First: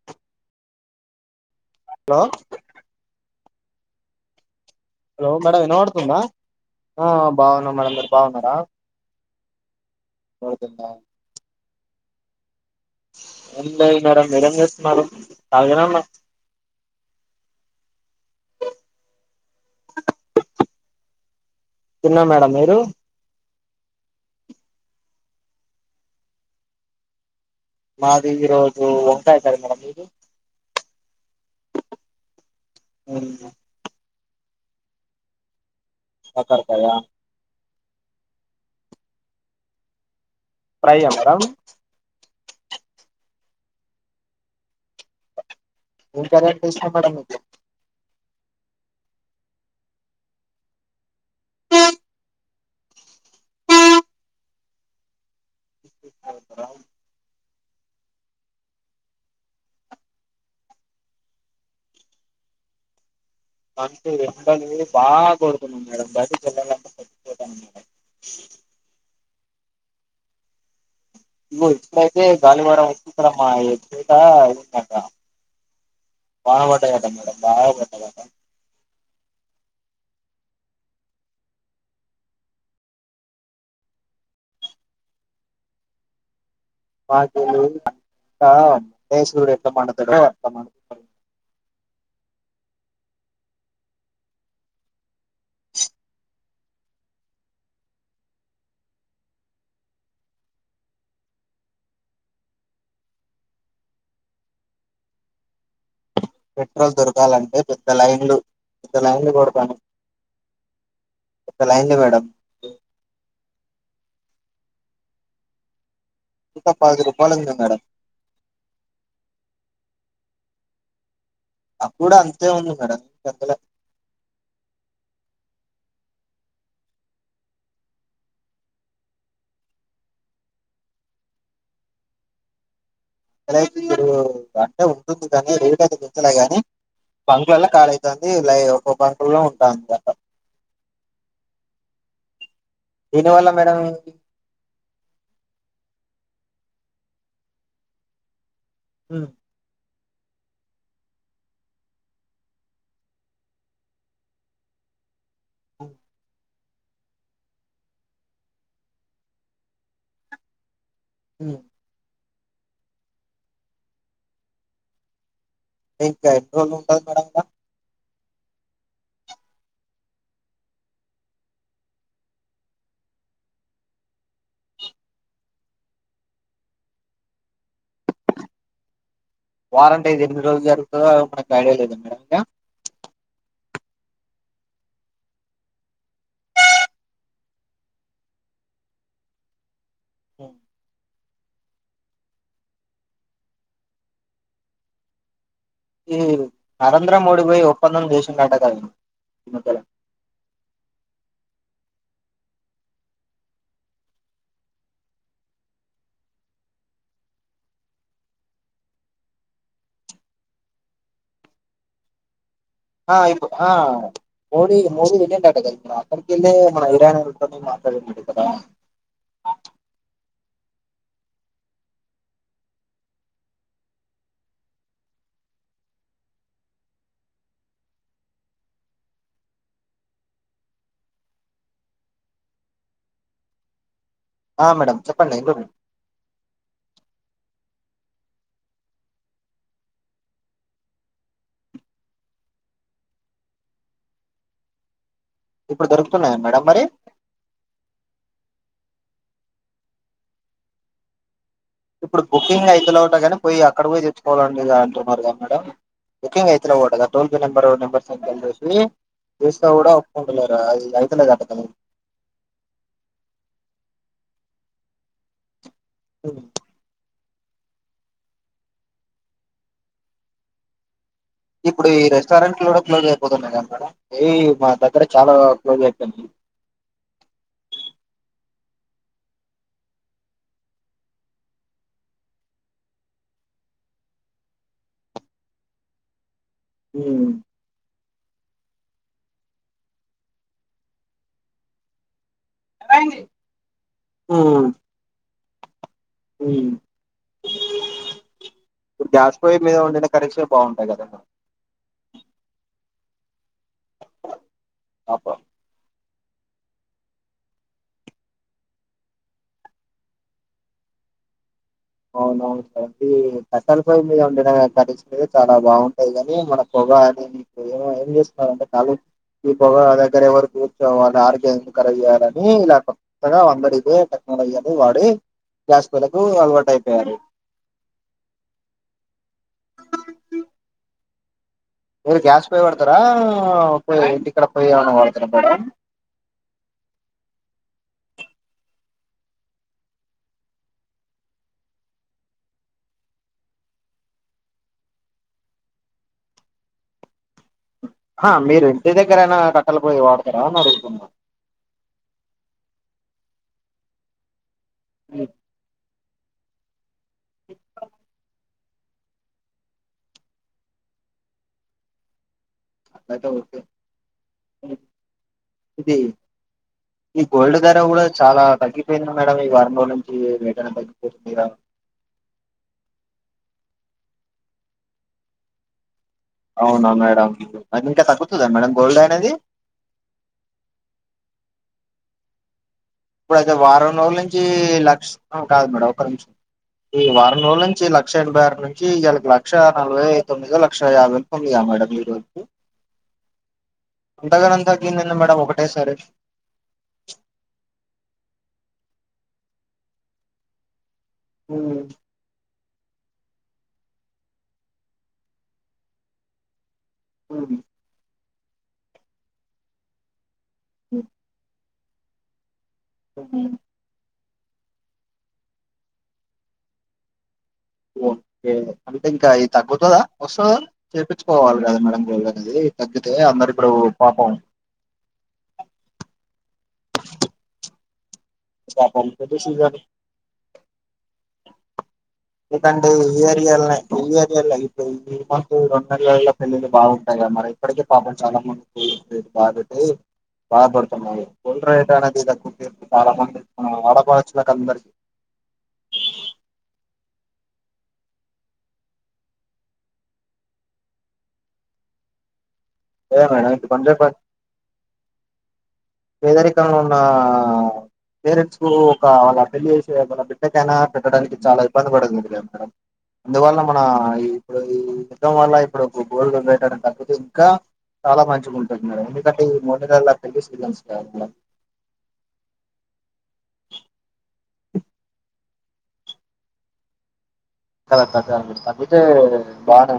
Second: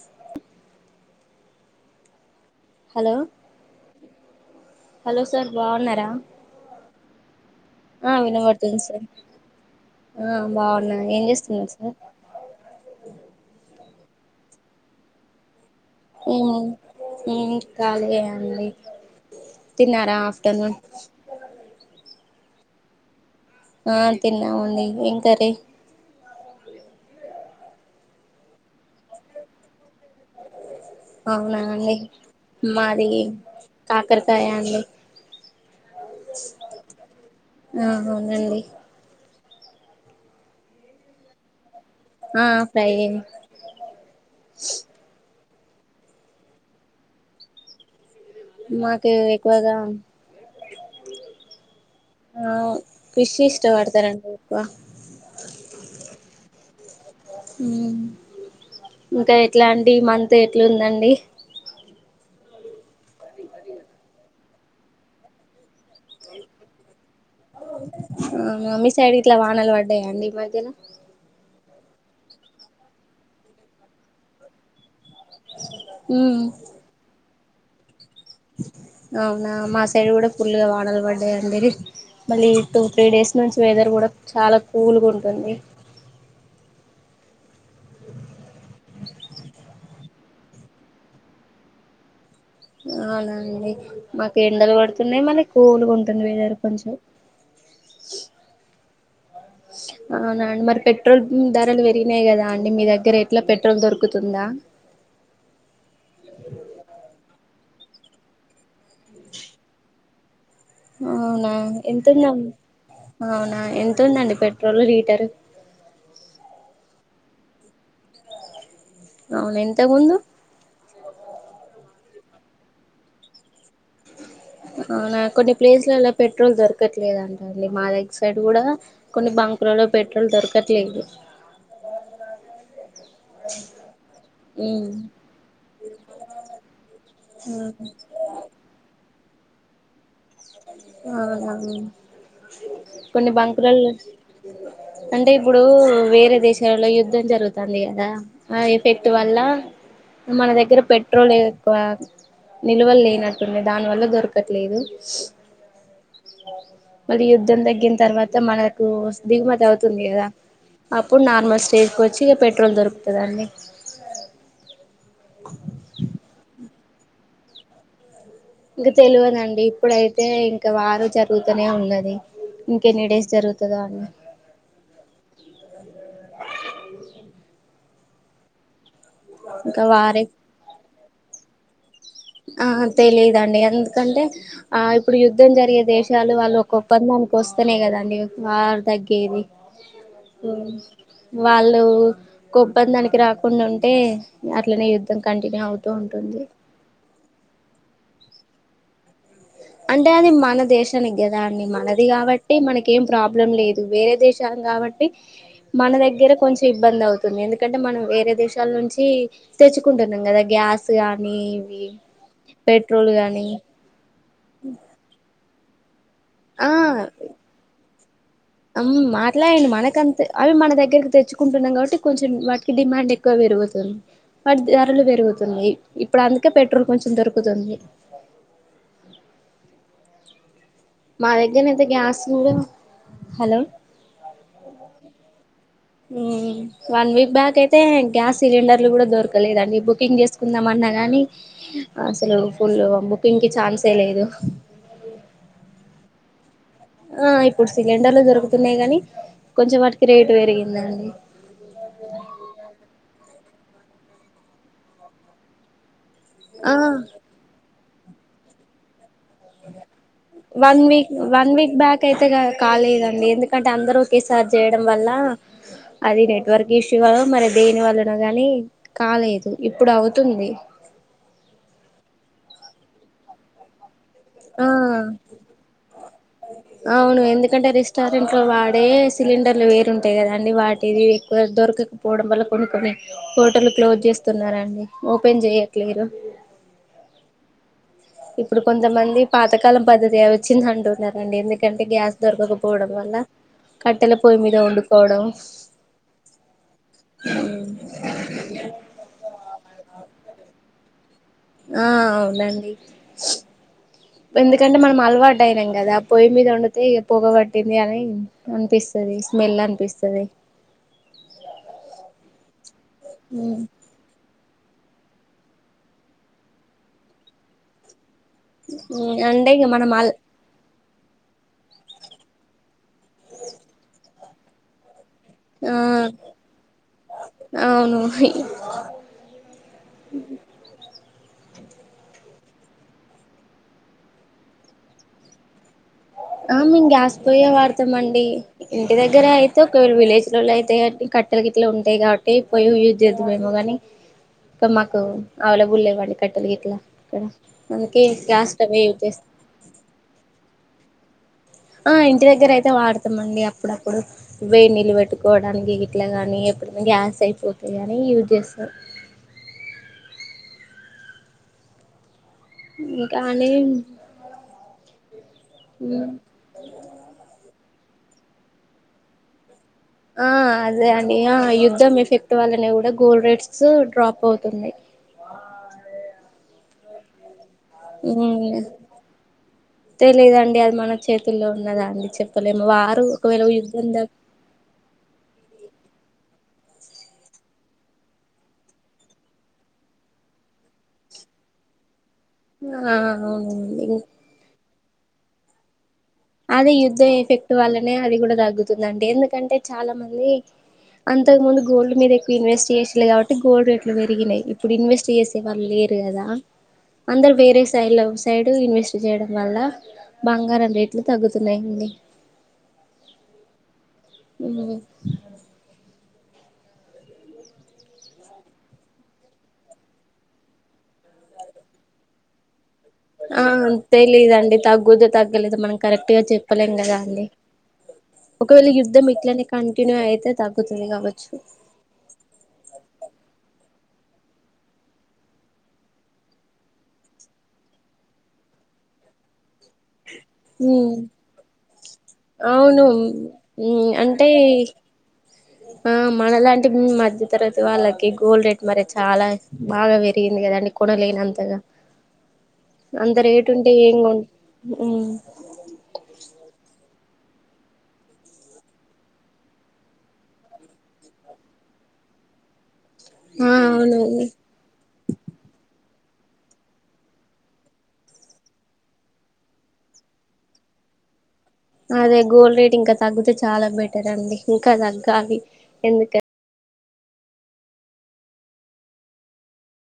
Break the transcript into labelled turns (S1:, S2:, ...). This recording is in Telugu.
S1: See
S2: hello
S1: hello
S2: hello
S1: sir
S2: madam విన్న
S1: బాగున్నారా
S2: పడుతుందా బాగున్నా మేము మీరు
S1: ఆ
S2: బాగున్నారా
S1: వినబడుతుంది సార్ ఆ
S2: వినపడుతుందా
S1: బాగున్నా ఏం చేస్తున్నారు సార్ హ
S2: ఏం లేదు మేడమ్ మీరు ఏం చేస్తున్నారు ఖాళీగానే ఉన్నా
S1: హ్మ్ హ్మ్ కాలినే అండి తిన్నారా ఆఫ్టర్నూన్ చి చా
S2: తిన్నా మేడంమ్ మీరు
S1: ఆ తిన్నామండి ఏం కారీ
S2: మాది రోజు వంకాయ కారీ మేడమ్ మీది
S1: అవున అండి మాది కాక కాకరకాయ అండి
S2: కాకరకాయ
S1: ఆహా అవునండి
S2: ప్రైమ్
S1: ఆ ఫై
S2: ఇం కరెక్ ఇష్ట మ
S1: మాకు ఎక్కువగా
S2: ఆ [unintelligible]
S1: ఆ కృషి ఇష్టపడతారండి ఇక
S2: [unintelligible]
S1: ఇంకా ఎట్లా అండి ఇ మంత్ ఎట్లు ఉందండి.
S2: ఏండలు బాగా కొడుతున్నా మేడం బయట్టి చెల్లాలంట
S1: ఆ మమ్మీ సడి ఇట్లా వానలు పడ్డాయా అండి ఈ మధ్యన
S2: ఓ ఇట్ల అయితే గాలి వార వచ్చతారమ్మా చటకా
S1: ఉమ్
S2: వాన పడ్డది కదా మేడం బా పెట్టా క
S1: అవునా మా సైడ్ కూడా ఫుల్గా వాడలు పడ్డాయిండి. మళ్ళీ టూ త్రీ డేస్ నుంచి వెదర్ కూడా చాలా కూల్గా ఉంటుంది.
S2: వాకలికా కేస ఎర్తమద కూడా అర్త
S1: అవునండి మాకు ఎండలు పడుతున్నాయి, మళ్ళీ కూలుగా ఉంటుంది. వెదర కొంచెం అవునండి మరి పెట్రోల్ ధరలు పెరిగినాయి కదా అండి. మీ దగ్గర ఎట్లా పెట్రోల్ దొరుకుతుందా?
S2: ఇ లైన్లు ఇ లైన్లు పోడతను
S1: అవునా ఎంతన్నా అవునా ఎంత ఎతుందండి పెట్రోల్ లీటరు
S2: కుకా పాది రపాలుంది మేడం
S1: అవును ఇంత ముందు
S2: అప్పుడు అంతే ఉంది మేడం పెద్దల
S1: అవునా కొన్ని ప్లేస్లలో పెట్రోల్ దొరకట్లేదుంట అండి. మా దగ్గర సైడ్ కూడా కొన్ని బంకులలో పెట్రోల్ దొరకట్లేదు.
S2: ఇతే అట్లే
S1: ఉమ్
S2: ఉంటుంది. కానీ రేటు అయితే గుంచలే గాని బంకల్ల కాళీ అవుతుంది ఒం ఇ లో ఉంటామాటా
S1: అ హ
S2: దీనివల్ల మేడం
S1: అంటే ఇప్పుడు వేరే దేశాలలో యుద్ధం జరుగుతుంది కదా. ఆ ఎఫెక్ట్ వల్ల మన దగ్గర పెట్రోల్ ఎక్కువ నిల్వలు లేనట్టుంది, దానివల్ల దొరకట్లేదు.
S2: అఓ [unintelligible]
S1: మళ్ళీ యుద్ధం తగ్గిన తర్వాత మనకు దిగుమతి అవుతుంది కదా. అప్పుడు
S2: ఉమ్.
S1: నార్మల్ స్టేజ్ కు వచ్చి ఇక పెట్రోల్ దొరుకుతుందాండి.
S2: కో పడ [unintelligible]
S1: ఇంక తెలియదండి ఇప్పుడైతే ఇంకా వారు జరుగుతూనే ఉన్నది. ఇంక ఎన్ని డేస్ జరుగుతుందో అని ఇంకా
S2: వారంట యిదు
S1: వారే
S2: ఎనిమిదిరోజులు [unintelligible]
S1: ఆ తెలీదండి అంత ఎందుకంటే ఆ ఇప్పుడు యుద్ధం జరిగే దేశాలు వాళ్ళు ఒక ఒప్పందానికి వస్తేనే కదండి, వారు తగ్గేది వాళ్ళు ఒక ఒప్పందానికి రాకుండా ఉంటే అట్లనే యుద్ధం కంటిన్యూ అవుతుంది. తొంటుంది
S2: చంద్రంవోడిపోయి ఒప్పందం జేసిందటకధ
S1: అంటే అది మన దేశాని కదా అని మనది కాబట్టి మనకి ఏం ప్రాబ్లం లేదు వేరే దేశాలు కాబట్టి మన దగ్గర కొంచెం ఇబ్బంది అవుతుంది ఎందుకంటే మనం వేరే దేశాల నుంచి తెచ్చుకుంటున్నాం కదా గ్యాస్ కానీ ఇవి పెట్రోల్
S2: ఆ ఇప్పు
S1: గానీ
S2: ఆ మోడి మోడి ఇక్కడికి ఎల్లిన మన ఇరాన్ వాళ్లతోని బా సరేనండి
S1: అం మాట్లాయండు మనకంతె అవి మన దగ్గరకి తెచ్చుకుంటున్నాం కాబట్టి కొంచెం వాటికి డిమాండ్ ఎక్కువ పెరుగుతుంది వాటి ధరలు పెరుగుతున్నాయి ఇప్పుడు అందుకే పెట్రోల్ కొంచెంమె దొరుకుతుంది మా దగ్గరనయితే గ్యాస్ కూడా హలో
S2: ఆ మేడమ్ చెప్పండి ఎమ్
S1: మ్ వన్ వీక్ బ్యాక్ అయితే గ్యాస్ సిలిండర్లు కూడా దొరకలేదండి బుకింగ్ చేసుకుందాం అన్నా గానీ అసలు ఫుల్ బుకింగ్కి ఛాన్సే లేదు
S2: ఇప్పుడు దొరుకుతున్నాయా మేడం మరి
S1: ఆ ఇప్పుడు సిలిండర్లు దొరుకుతున్నాయి గాని కొంచెం వాటికి రేటు పెరిగిందండి
S2: ఇప్పుడు బుకింగ్ అయ్యితలేవ్ అట కానీ పోయి అక్కడ పోయి తెచ్చుకోవాలి అని అంటున్నారు కదా మేడ బుకింగ్
S1: ఆ
S2: అయ్యితలేవ్ అటగా టోల్ ఫీ నెంబర్ ఊ నెంబర్ ష్వీ
S1: వన్ వీక్
S2: అయితలేదట
S1: వన్
S2: కదా
S1: వీక్ బ్యాక్ అయితే కా-కాలేదండి ఎందుకంటే అందరూ ఒకే సా సారు చేయడం వల్ల అది
S2: ఉమ్.
S1: నెట్వర్క్ ఇష్యూ ఆ మరి దేని వల్లనొ గాని కాలేదు ఇప్పుడు అవుతుంది
S2: ఇప్పుడు ఈ రెస్టారెంట్లు కూడా క్లోజ్ అయిపోతున్నాయి కద మేడం ఏయ్
S1: ఆ
S2: మా దగ్గర చాలా క్లోజ్ అయ్యిపోనియి
S1: రెస్టారెంట్లో వాడే సిలిండర్లు వేరుంటాయి కదా అండి వాటిది ఎక్కువ దొరకకపోవడం వల్ల కొన్ని కొన్ని హోటలు క్లోజ్ చేస్తున్నారండీ ఓపెన్ చేయట్లేరు
S2: మ్
S1: ఇప్పుడు కొంతమంది పాతకాలం పద్ధతి వచ్చింది అంటున్నారండి ఎందుకంటే గ్యాస్ దొరకకపోవడం
S2: ఉమ్
S1: వల్ల కట్టెల పొయ్యి మీద వండుకోవడం
S2: ఉమ్
S1: మ్
S2: కద అన్న
S1: ఆ అవునండి ఎందుకంటే మనం
S2: మేడం
S1: అలవాటు అయినాం కదా పొయ్యి మీద వండితే ఇక పొగ పట్టింది అని అనిపిస్తది స్మెల్ అనిపిస్తది
S2: అవునవును కదండీ కట్టెలు పోయి మీద వండిన గా నటించ చాలా బాగుంటాది కాని మన పొగ అని నీకు ఏమో ఏం చేస్త చ
S1: అంటే ఇగ
S2: బ
S1: మనం
S2: అ
S1: అల్
S2: దగ్గర ఎవ సో వాళ్ళు ఆర్గర చేయ్యాలని ఇలా కొత్తగా వందడిదే టెక్నాలజీ అనేది వాడి
S1: ఆ
S2: గ్యాస్ పోయ్ లకు అల్వా టైయి
S1: అవును హి హ్
S2: మీరు గ్యాస్ పోయి వాడతారా పోయ్ ఇంటి ఇక్కడ పోయి ఏమన్న పడతారా మేడ
S1: ఆ మేము గ్యాస్ పొయ్యే వాడతాం అండి ఇంటి దగ్గర అయితే ఒకవేళ విలేజ్ లో అయితే కట్టెల గిట్ల ఉంటాయి కాబట్టి పోయి యూజ్ చేద్దామేమో గాని ఇక మాకు అవైలబుల్ లేవండి కట్టెల గట్లా ఇక్కడ అందుకే
S2: ఆ
S1: గ్యాస్
S2: మీరు
S1: స్టవే
S2: ఇంటి
S1: యూజ్ చేస్తాం
S2: దగ్గరైనా కట్టలు పోయి వాడుతారా అని అడుగుతున్న
S1: ఆ ఇంటి దగ్గర అయితే వాడతాండి అప్పుడప్పుడు వేడినీళ్లు
S2: హ్మ్.
S1: నిలబెట్టుకోవడానికి అట్లా గానీ ఎప్పుడైనా గ్యాస్ స్ అయిపోతాయిని యూజ్ చేస్తాం అ
S2: అలాఐతే
S1: కానీ
S2: ఓకే ఇది ఈ గోల్డ్ ధర కూడా చాలా తగ్గిపోయింది మేడం ఈ వారం రోజుల నుంచి
S1: ఆ
S2: వేటనే
S1: అదే అండి
S2: తగ్గిపోతుంది
S1: ఆ
S2: కదా
S1: యుద్ధం ఎఫెక్ట్ వల్లనే కూడా గోల్ రేట్స్ డ్రాప్ అవుతుంది
S2: అవునా మేడం అది ఇంకా
S1: ఉమ్
S2: తగ్గుతుందా మేడం గోల్డ్ అనేది
S1: తెలిదండి అది మన చేతుల్లో ఉన్నదా అండి చెప్పలే మ్ వార్
S2: ఇప్పుడు అయితే వారం రోజుల నుంచి లక్ష కాదు మేడం ఒక నిమిషం ఈ వారం రోజుల నుంచి లక్ష ఎనభై ఆరు నుంచి ఇయాల కు లక్ష నలభై తొమ్మిదో లక్ష యాభ వేల తొమ్మిదో మేడం ఈరోజు
S1: ఆ అవునండి
S2: తగ్గింది ఏంది మేడం ఒకటే సారి
S1: అదే యుద్ధం ఎఫెక్ట్ వల్లనే అది కూడా తగ్గుతుందండి ఎందుకంటే చాలా మంది అంతకు ముందు
S2: ఉమ్,
S1: గోల్డ్ మీద ఎక్కువ ఇన్వెస్ట్ చేసిల్లు కాబట్టి గోల్డ్ రేట్లు పెరిగినయ్ ఇప్పుడు ఇన్వెస్ట్ చేసే వాళ్ళు లేరు కదా అందరు
S2: ఉమ్,
S1: వేరే సైడ్ చూ సైడ్ ఇన్వెస్ట్ చేయడం వల్ల బంగారం
S2: ఉమ్,
S1: తగ్గుతున్నాయి అండి
S2: ఉమ్
S1: ఉమ్
S2: ఓకే అంటే ఇంకా ఇది తగ్గుతుదా, వస్తదా, చెప్పించుకోవాలి కదా మేడం గోల్డ్ అనేది తగ్గితే
S1: ఆ
S2: అందరు ఇప్పుడు పాపం
S1: తెలీదండి తగ్గుదు తగ్గలేదు మనం కరెక్ట్ గా చెప్ చెప్పలేం కదా అండి ఒకవేళ యుద్ధం
S2: పాపం పెళ్లి
S1: ఇట్లనే
S2: సీజన్
S1: కంటిన్యూ అయితే తగ్గుతుంది కావచ్చు
S2: ఎందుకంటే ఈ ఏరియాలనే ఈ ఏరియాలో ఇప్పుడు ఈ మంత్ రెండు నెలల్లో పెళ్ళళ్లు బాగుంటాయి కద మరి ఇప్పటికే పాపం చాలా మంది [unintelligible]
S1: ఉమ్
S2: బాధపడుతున్నారు గోల్డ్ రేట్ న వీద కుపి కాలహం [unintelligible]
S1: మ్ అంటే ఆ మనలాంటి మధ్య తరగతి వాళ్ళకి గోల్ రేట్ మరి చాలా బాగా పెరిగింది కదండి, కొనలేని అంతగా అంత
S2: ఏ
S1: రేటు
S2: మేడం ఇటు
S1: ఉంటే
S2: కొంచెం
S1: ఏం కొ
S2: పేదరికంలో ఉన్న పేరెంట్స్ కు ఒక వాళ్ళ పెళ్లి చేసి వాళ బిడ్డకైనా పెట్టడానికి చాలా ఇబ్బంది పడుతు
S1: ఆ
S2: అందువల్ల మన
S1: అవునండి
S2: ఇప్పుడు ఈ యుద్ధం వల్ల ఇప్పుడు గోల్డ్ వెయడం తకపోతే ఇంకా, చాలా మంచిగాగుంటుతున్నారు ఎందుకంటే ఈ మొడు గళ్ళ పెళ్ళి సీజన్స్ కదా మేడం
S1: అదే గోల్డ్ రేట్ ఇంకా తగ్గితే చాలా బెటర్ అండి ఇంకా తగ్గాలి ఎందుక
S2: కరెక్టే అని తగ్గితే బానే